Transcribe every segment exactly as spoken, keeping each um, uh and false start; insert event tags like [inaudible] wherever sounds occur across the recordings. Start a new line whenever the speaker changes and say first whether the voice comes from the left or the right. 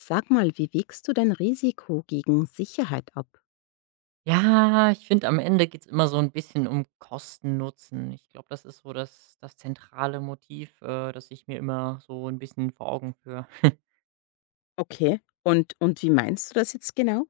left: Sag mal, wie wägst du dein Risiko gegen Sicherheit ab?
right: Ja, ich finde, am Ende geht's immer so ein bisschen um Kosten Nutzen. Ich glaube, das ist so das das zentrale Motiv, äh, das ich mir immer so ein bisschen vor Augen führe. [laughs]
left: Okay. Und und wie meinst du das jetzt genau?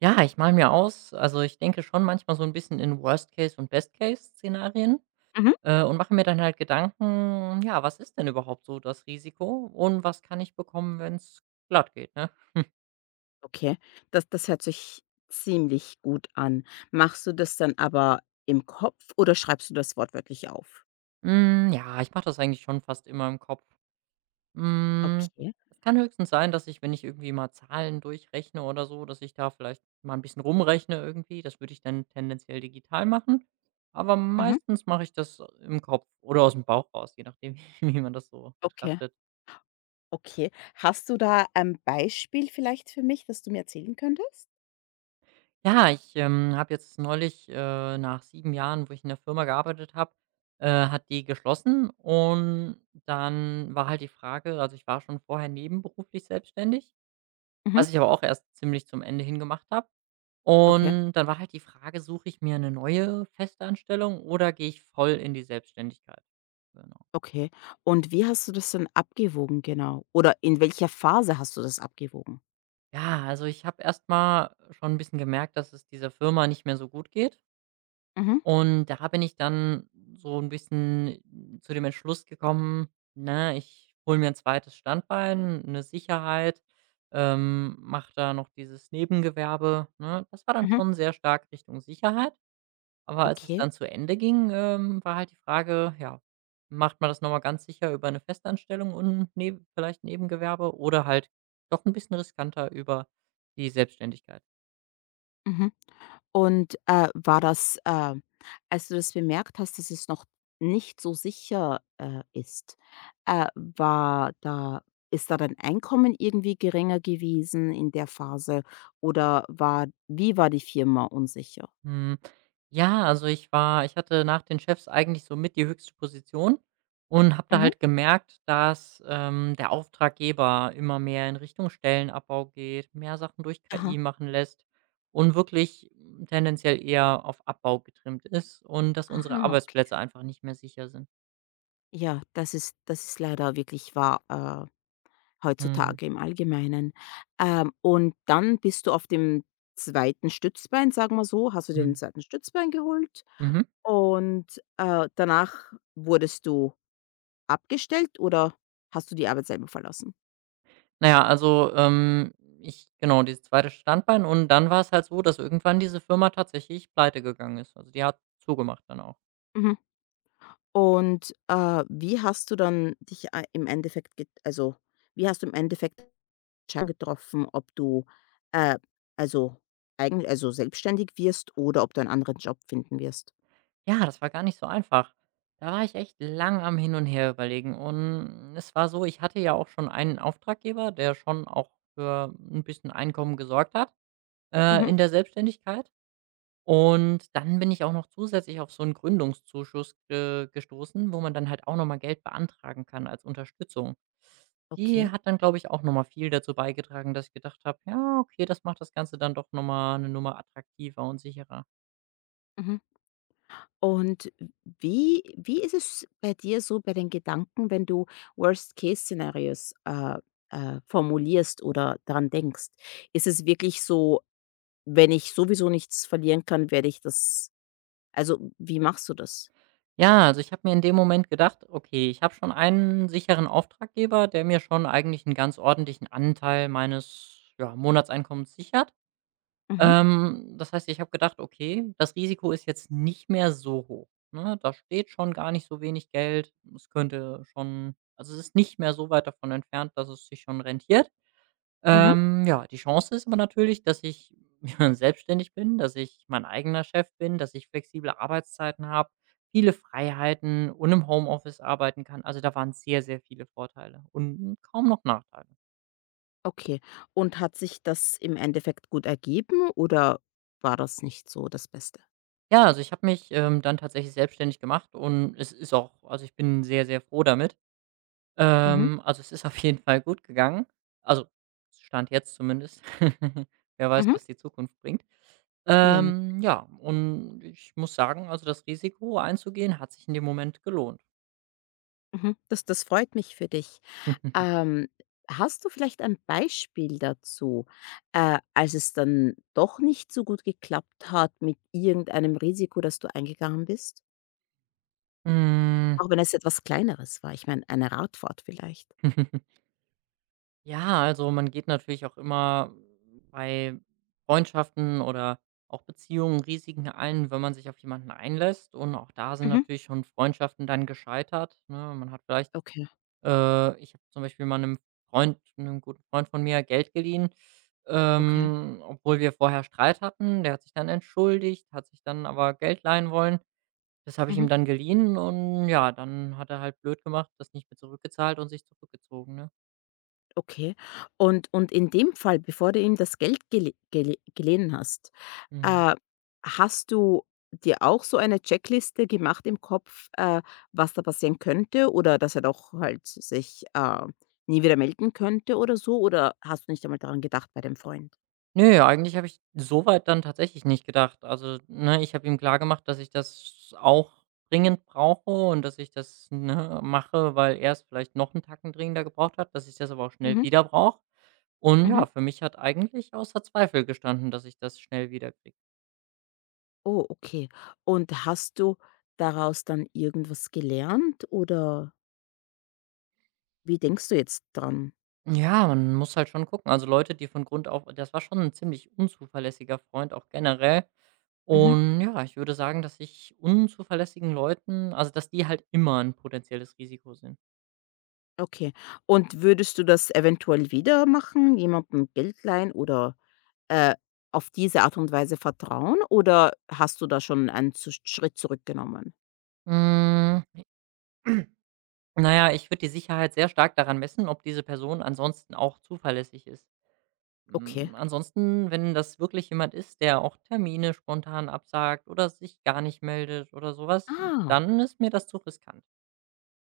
right: Ja, ich male mir aus also, ich denke schon manchmal so ein bisschen in Worst Case und Best Case Szenarien,
left: Mhm.
right: äh, und mache mir dann halt Gedanken, ja, was ist denn überhaupt so das Risiko und was kann ich bekommen, wenn's glatt geht, ne?
left: Okay, das das hört sich ziemlich gut an. Machst du das dann aber im Kopf oder schreibst du das wortwörtlich auf?
right: Hm, ja, ich mache das eigentlich schon fast immer im Kopf. Hm,
left: Okay.
right: Es kann höchstens sein, dass ich, wenn ich irgendwie mal Zahlen durchrechne oder so, dass ich da vielleicht mal ein bisschen rumrechne irgendwie. Das würde ich dann tendenziell digital machen. Aber
left: Mhm.
right: meistens mache ich das im Kopf oder aus dem Bauch raus, je nachdem, [laughs] wie man das so
left: Okay.
right: betrachtet.
left: Okay. Hast du da ein Beispiel vielleicht für mich, das du mir erzählen könntest?
right: Ja, ich, ähm, habe jetzt neulich, äh nach sieben Jahren, wo ich in der Firma gearbeitet habe, äh, hat die geschlossen, und dann war halt die Frage also, ich war schon vorher nebenberuflich selbstständig,
left: Mhm.
right: was ich aber auch erst ziemlich zum Ende hin gemacht habe.
left: Okay.
right: Und dann war halt die Frage, suche ich mir eine neue Festanstellung oder gehe ich voll in die Selbstständigkeit? Genau.
left: Okay. Und wie hast du das dann abgewogen genau? Oder in welcher Phase hast du das abgewogen?
right: Ja, also ich habe erst mal schon ein bisschen gemerkt, dass es dieser Firma nicht mehr so gut geht.
left: Mhm.
right: Und da bin ich dann so ein bisschen zu dem Entschluss gekommen, ne, ich hole mir ein zweites Standbein, eine Sicherheit, ähm, mache da noch dieses Nebengewerbe, ne? Das war dann
left: Mhm.
right: schon sehr stark Richtung Sicherheit. Aber als es
left: Okay.
right: dann zu Ende ging, ähm, war halt die Frage, ja, macht man das noch mal ganz sicher über eine Festanstellung und neb vielleicht Nebengewerbe oder halt doch ein bisschen riskanter über die Selbstständigkeit?
left: Mhm. Und, äh, war das, äh als du das bemerkt hast, dass es noch nicht so sicher, äh, ist, äh, war da ist da dein Einkommen irgendwie geringer gewesen in der Phase oder war wie war die Firma unsicher?
right: Hm, ja, also ich war ich hatte nach den Chefs eigentlich so mit die höchste Position und habe da
left: Mhm.
right: halt gemerkt, dass, ähm, der Auftraggeber immer mehr in Richtung Stellenabbau geht, mehr Sachen durch K I
left: Aha.
right: machen lässt und wirklich tendenziell eher auf Abbau getrimmt ist und dass unsere
left: Ah, okay.
right: Arbeitsplätze einfach nicht mehr sicher sind.
left: Ja, das ist das ist leider wirklich wahr, äh
right: Mhm,
left: heutzutage im Allgemeinen. Ähm, und dann bist du auf dem zweiten Stützbein, sagen wir so, hast du dir den
right: mhm,
left: zweiten Stützbein geholt
right: mhm.
left: und, äh, danach wurdest du abgestellt oder hast du die Arbeit selber verlassen?
right: Na ja, also, ähm, ich genau, dieses zweite Standbein, und dann war es halt so, dass irgendwann diese Firma tatsächlich pleite gegangen ist. Also, die hat zugemacht dann auch.
left: Mhm. Und, äh, wie hast du dann dich ei im Endeffekt get also, wie hast du im Endeffekt Entscheidung getroffen, ob du, äh, also, eigen also, selbstständig wirst oder ob du einen anderen Job finden wirst?
right: Ja, das war gar nicht so einfach. Da war ich echt lang am Hin und Her überlegen, und es war so, ich hatte ja auch schon einen Auftraggeber, der schon auch für ein bisschen Einkommen gesorgt hat, äh,
left: Mhm.
right: in der Selbstständigkeit. Und dann bin ich auch noch zusätzlich auf so einen Gründungszuschuss, äh, gestoßen, wo man dann halt auch noch mal Geld beantragen kann als Unterstützung. Die
left: Okay.
right: hat dann, glaube ich, auch noch mal viel dazu beigetragen, dass ich gedacht habe: „Ja, okay, das macht das Ganze dann doch noch mal 'ne Nummer attraktiver und sicherer."
left: Mhm. Und wie wie ist es bei dir so bei den Gedanken, wenn du Worst-Case-Szenarios, äh, äh, formulierst oder daran denkst? Ist es wirklich so: „Wenn ich sowieso nichts verlieren kann, werde ich das“, also, wie machst du das?
right: Ja, also ich habe mir in dem Moment gedacht: „Okay, ich habe schon einen sicheren Auftraggeber, der mir schon eigentlich einen ganz ordentlichen Anteil meines, ja, Monatseinkommens sichert."
left: Mhm,
right: Ähm, das heißt, ich habe gedacht: „Okay, das Risiko ist jetzt nicht mehr so hoch, ne? Da steht schon gar nicht so wenig Geld. Es könnte schon also, es ist nicht mehr so weit davon entfernt, dass es sich schon rentiert."
left: mhm,
right: Ähm, ja, die Chance ist aber natürlich, dass ich [laughs] selbstständig bin, dass ich mein eigener Chef bin, dass ich flexible Arbeitszeiten habe, viele Freiheiten und im Homeoffice arbeiten kann. Also, da waren sehr, sehr viele Vorteile und kaum noch Nachteile.
left: okay. Und hat sich das im Endeffekt gut ergeben oder war das nicht so das Beste?
right: Ja, also, ich habe mich, ähm, dann tatsächlich selbstständig gemacht, und es ist auch also, ich bin sehr, sehr froh damit.
left: Mhm,
right: Ähm, also, es ist auf jeden Fall gut gegangen. Also, Stand jetzt zumindest. [laughs] Wer weiß,
left: mhm,
right: was die Zukunft bringt.
left: ja, ne?
right: Ähm, ja, und ich muss sagen, also, das Risiko einzugehen hat sich in dem Moment gelohnt.
left: Mhm. Das das freut mich für dich.
right: [laughs]
left: Ähm, hast du vielleicht ein Beispiel dazu, äh, als es dann doch nicht so gut geklappt hat mit irgendeinem Risiko, das du eingegangen bist?
right: Hm.
left: Auch wenn es etwas Kleineres war. Ich meine, eine Radfahrt vielleicht.
right: [laughs] Ja, also, man geht natürlich auch immer bei Freundschaften oder auch Beziehungen Risiken ein, wenn man sich auf jemanden einlässt, und auch da sind
left: Mhm.
right: natürlich schon Freundschaften dann gescheitert, ne? Man hat vielleicht.
left: Okay,
right: Äh, ich habe zum Beispiel mal einem Freund einem guten Freund von mir Geld geliehen,
left: okay.
right: ähm, obwohl wir vorher Streit hatten. Der hat sich dann entschuldigt, hat sich dann aber Geld leihen wollen. Das habe ich ihm
left: Mhm.
right: dann geliehen, und ja, dann hat er halt blöd gemacht, das nicht mehr zurückgezahlt und sich zurückgezogen, ne?
left: Okay. Und und in dem Fall, bevor du ihm das Geld gele gele geliehen hast,
right: Mhm.
left: äh, hast du dir auch so eine Checkliste gemacht im Kopf, äh, was da passieren könnte oder dass er doch halt sich, äh, nie wieder melden könnte oder so? Oder hast du nicht einmal daran gedacht bei dem Freund?
right: Ne, eigentlich habe ich soweit dann tatsächlich nicht gedacht. Also, ne, ich habe ihm klar gemacht, dass ich das auch dringend brauche und dass ich das, ne, mache, weil er es vielleicht noch 'n Tacken dringender gebraucht hat, dass ich das aber auch schnell
left: Mhm,
right: wieder brauche. Und
left: mhm.
right: ja, für mich hat eigentlich außer Zweifel gestanden, dass ich das schnell wiederkriege.
left: Oh, okay. Und hast du daraus dann irgendwas gelernt oder wie denkst du jetzt dran?
right: Ja, man muss halt schon gucken. Also Leute, die von Grund auf das war schon ein ziemlich unzuverlässiger Freund, auch generell. Und ja, ich würde sagen, dass ich unzuverlässigen Leuten also, dass die halt immer ein potenzielles Risiko sind.
left: Okay. Und würdest du das eventuell wieder machen, jemandem Geld leihen oder, äh, auf diese Art und Weise vertrauen oder hast du da schon einen zu Schritt zurückgenommen?
right: Hm, na ja, ich würde die Sicherheit sehr stark daran messen, ob diese Person ansonsten auch zuverlässig ist.
left: Okay.
right: Hm, ansonsten, wenn das wirklich jemand ist, der auch Termine spontan absagt oder sich gar nicht meldet oder sowas,
left: Ah,
right: dann ist mir das zu riskant.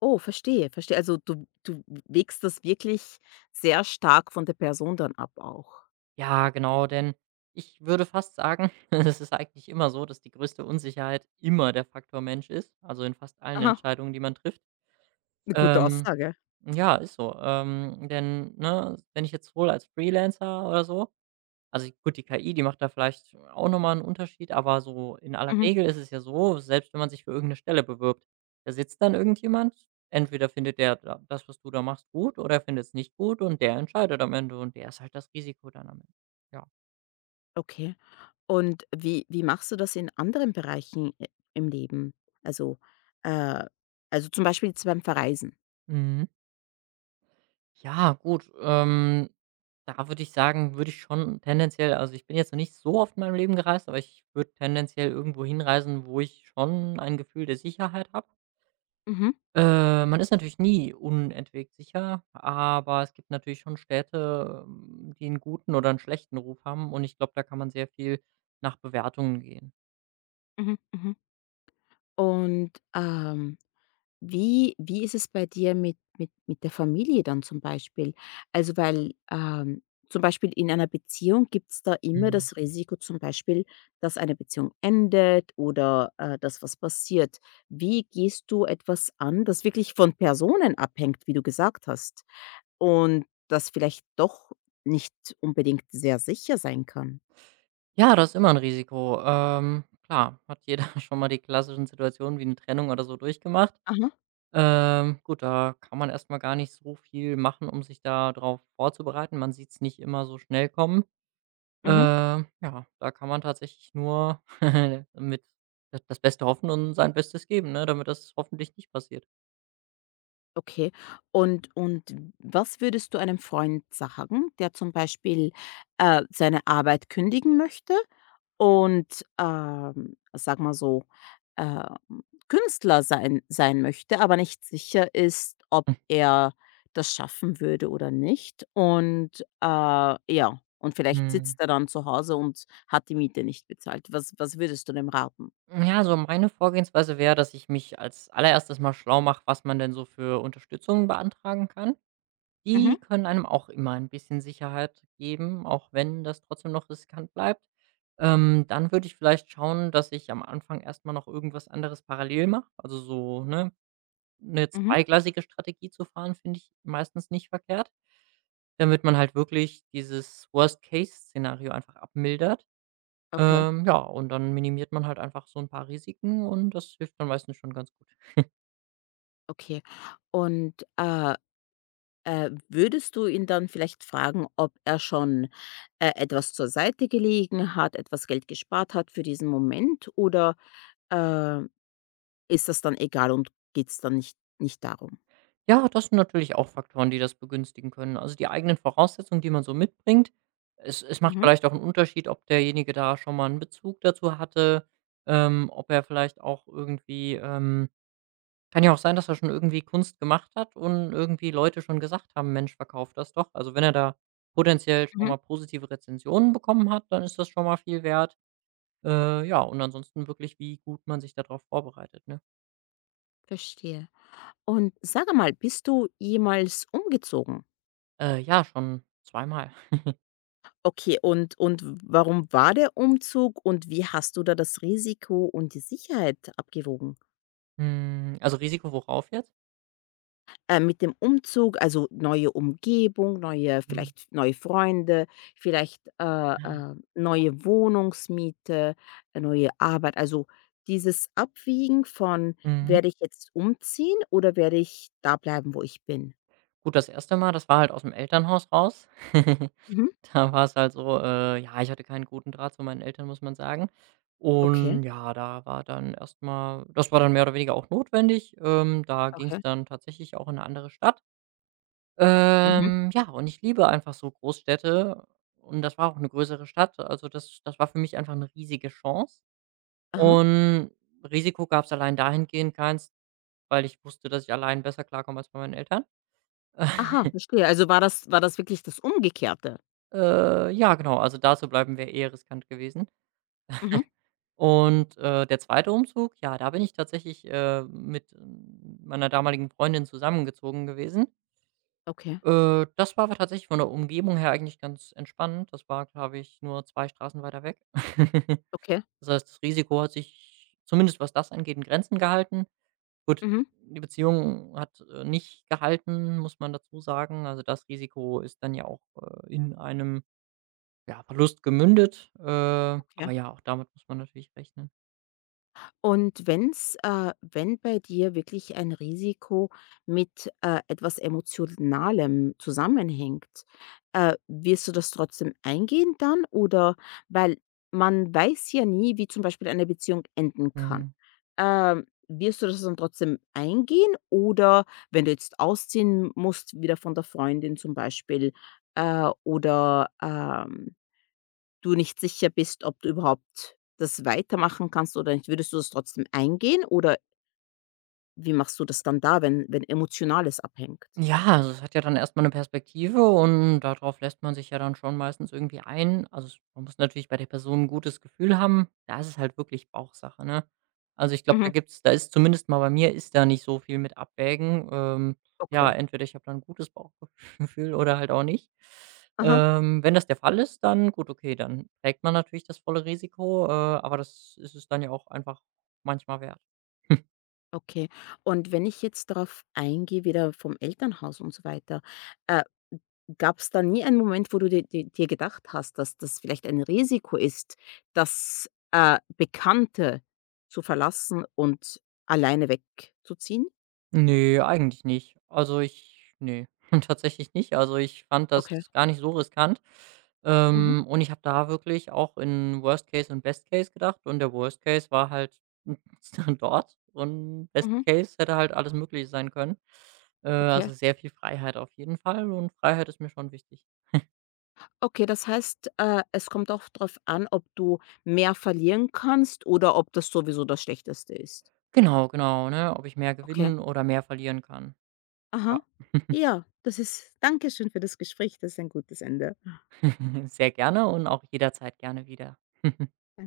left: oh, verstehe, verstehe. Also, du du wägst das wirklich sehr stark von der Person dann ab auch.
right: Ja, genau, denn ich würde fast sagen, [laughs] es ist eigentlich immer so, dass die größte Unsicherheit immer der Faktor Mensch ist, also in fast allen
left: Aha,
right: Entscheidungen, die man trifft.
left: eine gute
right: Ähm,
left: Aussage.
right: ja, ist so. Ähm, denn, ne, wenn ich jetzt wohl als Freelancer oder so, also, die- gut, die K I, die macht da vielleicht auch noch mal 'n Unterschied, aber so in aller
left: Mhm,
right: Regel ist es ja so, selbst wenn man sich für irgendeine Stelle bewirbt, da sitzt dann irgendjemand, entweder findet der da das, was du da machst, gut oder findet es nicht gut, und der entscheidet am Ende, und der ist halt das Risiko dann am Ende. Ja.
left: okay. Und wie wie machst du das in anderen Bereichen i im Leben? Also, äh also, zum Beispiel jetzt beim Verreisen?
right: Mhm. Ja, gut, ähm, da würde ich sagen, würde ich schon tendenziell also, ich bin jetzt noch nicht so oft in meinem Leben gereist, aber ich würde tendenziell irgendwo hinreisen, wo ich schon ein Gefühl der Sicherheit habe.
left: Mhm,
right: Äh, man ist natürlich nie unentwegt sicher, aber es gibt natürlich schon Städte, ähm, die einen guten oder einen schlechten Ruf haben, und ich glaube, da kann man sehr viel nach Bewertungen gehen.
left: mhm, mhm. Und, ähm, wie wie ist es bei dir mit mit mit der Familie dann zum Beispiel? Also, weil, ähm, zum Beispiel in einer Beziehung gibt's da immer
right: Mhm.
left: das Risiko zum Beispiel, dass eine Beziehung endet oder, äh, dass was passiert. Wie gehst du etwas an, das wirklich von Personen abhängt, wie du gesagt hast, und das vielleicht doch nicht unbedingt sehr sicher sein kann?
right: Ja, das ist immer ein Risiko. Ähm, klar, hat jeder [laughs] schon mal die klassischen Situationen wie eine Trennung oder so durchgemacht.
left: Aha,
right: Ähm, gut, da kann man erst mal gar nicht so viel machen, um sich da drauf vorzubereiten. Man sieht es nicht immer so schnell kommen.
left: mhm.
right: Ähm, ja, da kann man tatsächlich nur [laughs] mit d das Beste hoffen und sein Bestes geben, ne, damit das hoffentlich nicht passiert.
left: Okay. Und und was würdest du einem Freund sagen, der zum Beispiel, äh, seine Arbeit kündigen möchte und, ähm, sage mal so, ähm, Künstler sein sein möchte, aber nicht sicher ist, ob er das schaffen würde oder nicht? Und, äh, ja, und vielleicht
right: Mhm.
left: sitzt er dann zu Hause und hat die Miete nicht bezahlt. Was was würdest du dem raten?
right: Ja, so meine Vorgehensweise wäre, dass ich mich als allererstes mal schlau mache, was man denn so für Unterstützung beantragen kann.
left: Mhm,
right: Die können einem auch immer ein bisschen Sicherheit geben, auch wenn das trotzdem noch riskant bleibt. Ähm, dann würde ich vielleicht schauen, dass ich am Anfang erst mal noch irgendwas anderes parallel mache. Also so, ne, 'ne
left: mhm.
right: zweigleisige Strategie zu fahren, finde ich meistens nicht verkehrt, damit man halt wirklich dieses Worst-Case-Szenario einfach abmildert.
left: Okay,
right: Ähm, ja, und dann minimiert man halt einfach so 'n paar Risiken, und das hilft dann meistens schon ganz gut.
left: okay. Und, äh Äh, würdest du ihn dann vielleicht fragen, ob er schon, äh, etwas zur Seite gelegen hat, etwas Geld gespart hat für diesen Moment oder, äh, ist das dann egal und geht's dann nicht nicht darum?
right: Ja, das sind natürlich auch Faktoren, die das begünstigen können. Also, die eigenen Voraussetzungen, die man so mitbringt. Es es macht
left: Mhm,
right: vielleicht auch 'n Unterschied, ob derjenige da schon mal 'n Bezug dazu hatte, ähm, ob er vielleicht auch irgendwie, ähm kann ja auch sein, dass er schon irgendwie Kunst gemacht hat und irgendwie Leute schon gesagt haben: „Mensch, verkauf das doch." Also, wenn er da potenziell schon
left: mhm,
right: mal positive Rezensionen bekommen hat, dann ist das schon mal viel wert. Äh, ja, und ansonsten wirklich, wie gut man sich darauf vorbereitet, ne?
left: verstehe. Und sag mal, bist du jemals umgezogen?
right: Äh, ja, schon zweimal.
left: Okay, und und warum war der Umzug und wie hast du da das Risiko und die Sicherheit abgewogen?
right: Hm, also Risiko worauf jetzt?
left: Äh, mit dem Umzug, also neue Umgebung, neue,
right: Hm,
left: vielleicht neue Freunde, vielleicht äh, äh, neue Wohnungsmiete, äh, neue Arbeit. Also dieses Abwiegen von,
right: mhm.
left: werde ich jetzt umziehen oder werde ich da bleiben, wo ich bin?
right: Gut, das erste Mal, das war halt aus dem Elternhaus raus. [laughs]
left: Mhm.
right: Da war's halt so, äh ja, ich hatte keinen guten Draht zu meinen Eltern, muss man sagen.
left: Okay,
right: Und ja, da war dann erstmal, das war dann mehr oder weniger auch notwendig. Ähm, da ging es
left: okay.
right: dann tatsächlich auch in eine andere Stadt.
left: Mhm.
right: Ähm, ja, und ich liebe einfach so Großstädte, und das war auch eine größere Stadt. Also, das das war für mich einfach eine riesige Chance.
left: Aha.
right: Und Risiko gab es allein dahingehend keins, weil ich wusste, dass ich allein besser klarkomme als bei meinen Eltern.
left: Aha,
right: [laughs]
left: verstehe. Also war das, war das wirklich das Umgekehrte?
right: Äh, ja, genau, also da zu bleiben wäre eher riskant gewesen.
left: Mhm.
right: Und, äh, der zweite Umzug, ja, da bin ich tatsächlich, äh, mit ähm, meiner damaligen Freundin zusammengezogen gewesen.
left: Okay,
right: Äh, das war aber tatsächlich von der Umgebung her eigentlich ganz entspannend. Das war, glaube ich, nur zwei Straßen weiter weg. [laughs]
left: okay.
right: Das heißt, das Risiko hat sich zumindest was das angeht in Grenzen gehalten. Gut,
left: Mhm.
right: die Beziehung hat, äh, nicht gehalten, muss man dazu sagen. Also, das Risiko ist dann ja auch, äh, in einem, ja, Verlust gemündet. Äh, aber
left: Okay.
right: ja, auch damit muss man natürlich rechnen.
left: Und wenn's äh, wenn bei dir wirklich ein Risiko mit, äh, etwas Emotionalem zusammenhängt, äh, wirst du das trotzdem eingehen dann oder weil man weiß ja nie, wie zum Beispiel eine Beziehung enden kann.
right: Mhm.
left: Ähm, wirst du das dann trotzdem eingehen oder wenn du jetzt ausziehen musst, wieder von der Freundin zum Beispiel, äh, oder, ähm du nicht sicher bist, ob du überhaupt das weitermachen kannst oder nicht, würdest du das trotzdem eingehen oder wie machst du das dann da, wenn wenn Emotionales abhängt?
right: Ja, also es hat ja dann erst mal 'ne Perspektive, und darauf lässt man sich ja dann schon meistens irgendwie ein. Also, es man muss natürlich bei der Person ein gutes Gefühl haben. Da ist es halt wirklich Bauchsache, ne? Also, ich glaube, da
left: Mhm.
right: gibt's da ist zumindest mal bei mir ist da nicht so viel mit Abwägen. Ähm, ja,
left: Okay.
right: entweder ich habe dann 'n gutes Bauchgefühl [laughs] oder halt auch nicht.
left: Aha.
right: Ähm, wenn das der Fall ist, dann gut, okay, dann trägt man natürlich das volle Risiko, äh, aber das ist es dann ja auch einfach manchmal wert. [laughs]
left: Okay. Und wenn ich jetzt darauf eingehe, wieder vom Elternhaus und so weiter, äh, gab es da nie einen Moment, wo du dir dir dir gedacht hast, dass das vielleicht ein Risiko ist, das, äh, Bekannte zu verlassen und alleine wegzuziehen?
right: Nee, eigentlich nicht. Also, ich nee, [laughs] tatsächlich nicht. Also, ich fand das
left: Okay.
right: gar nicht so riskant.
left: Mhm.
right: Ähm, und ich habe da wirklich auch in Worst Case und Best Case gedacht, und der Worst Case war halt [laughs] dort, und Best
left: Mhm.
right: Case hätte halt alles Mögliche sein können. Äh,
left: Okay.
right: also, sehr viel Freiheit auf jeden Fall, und Freiheit ist mir schon wichtig.
left: Okay, das heißt, äh, es kommt auch darauf an, ob du mehr verlieren kannst oder ob das sowieso das Schlechteste ist.
right: Genau, genau, ne? Ob ich mehr
left: Okay.
right: gewinnen oder mehr verlieren kann. Ja.
left: Aha.
right: [laughs]
left: Ja, das ist Dankeschön für das Gespräch. Das ist ein gutes Ende.
right: Sehr gerne und auch jederzeit gerne wieder. [laughs]
left: Danke.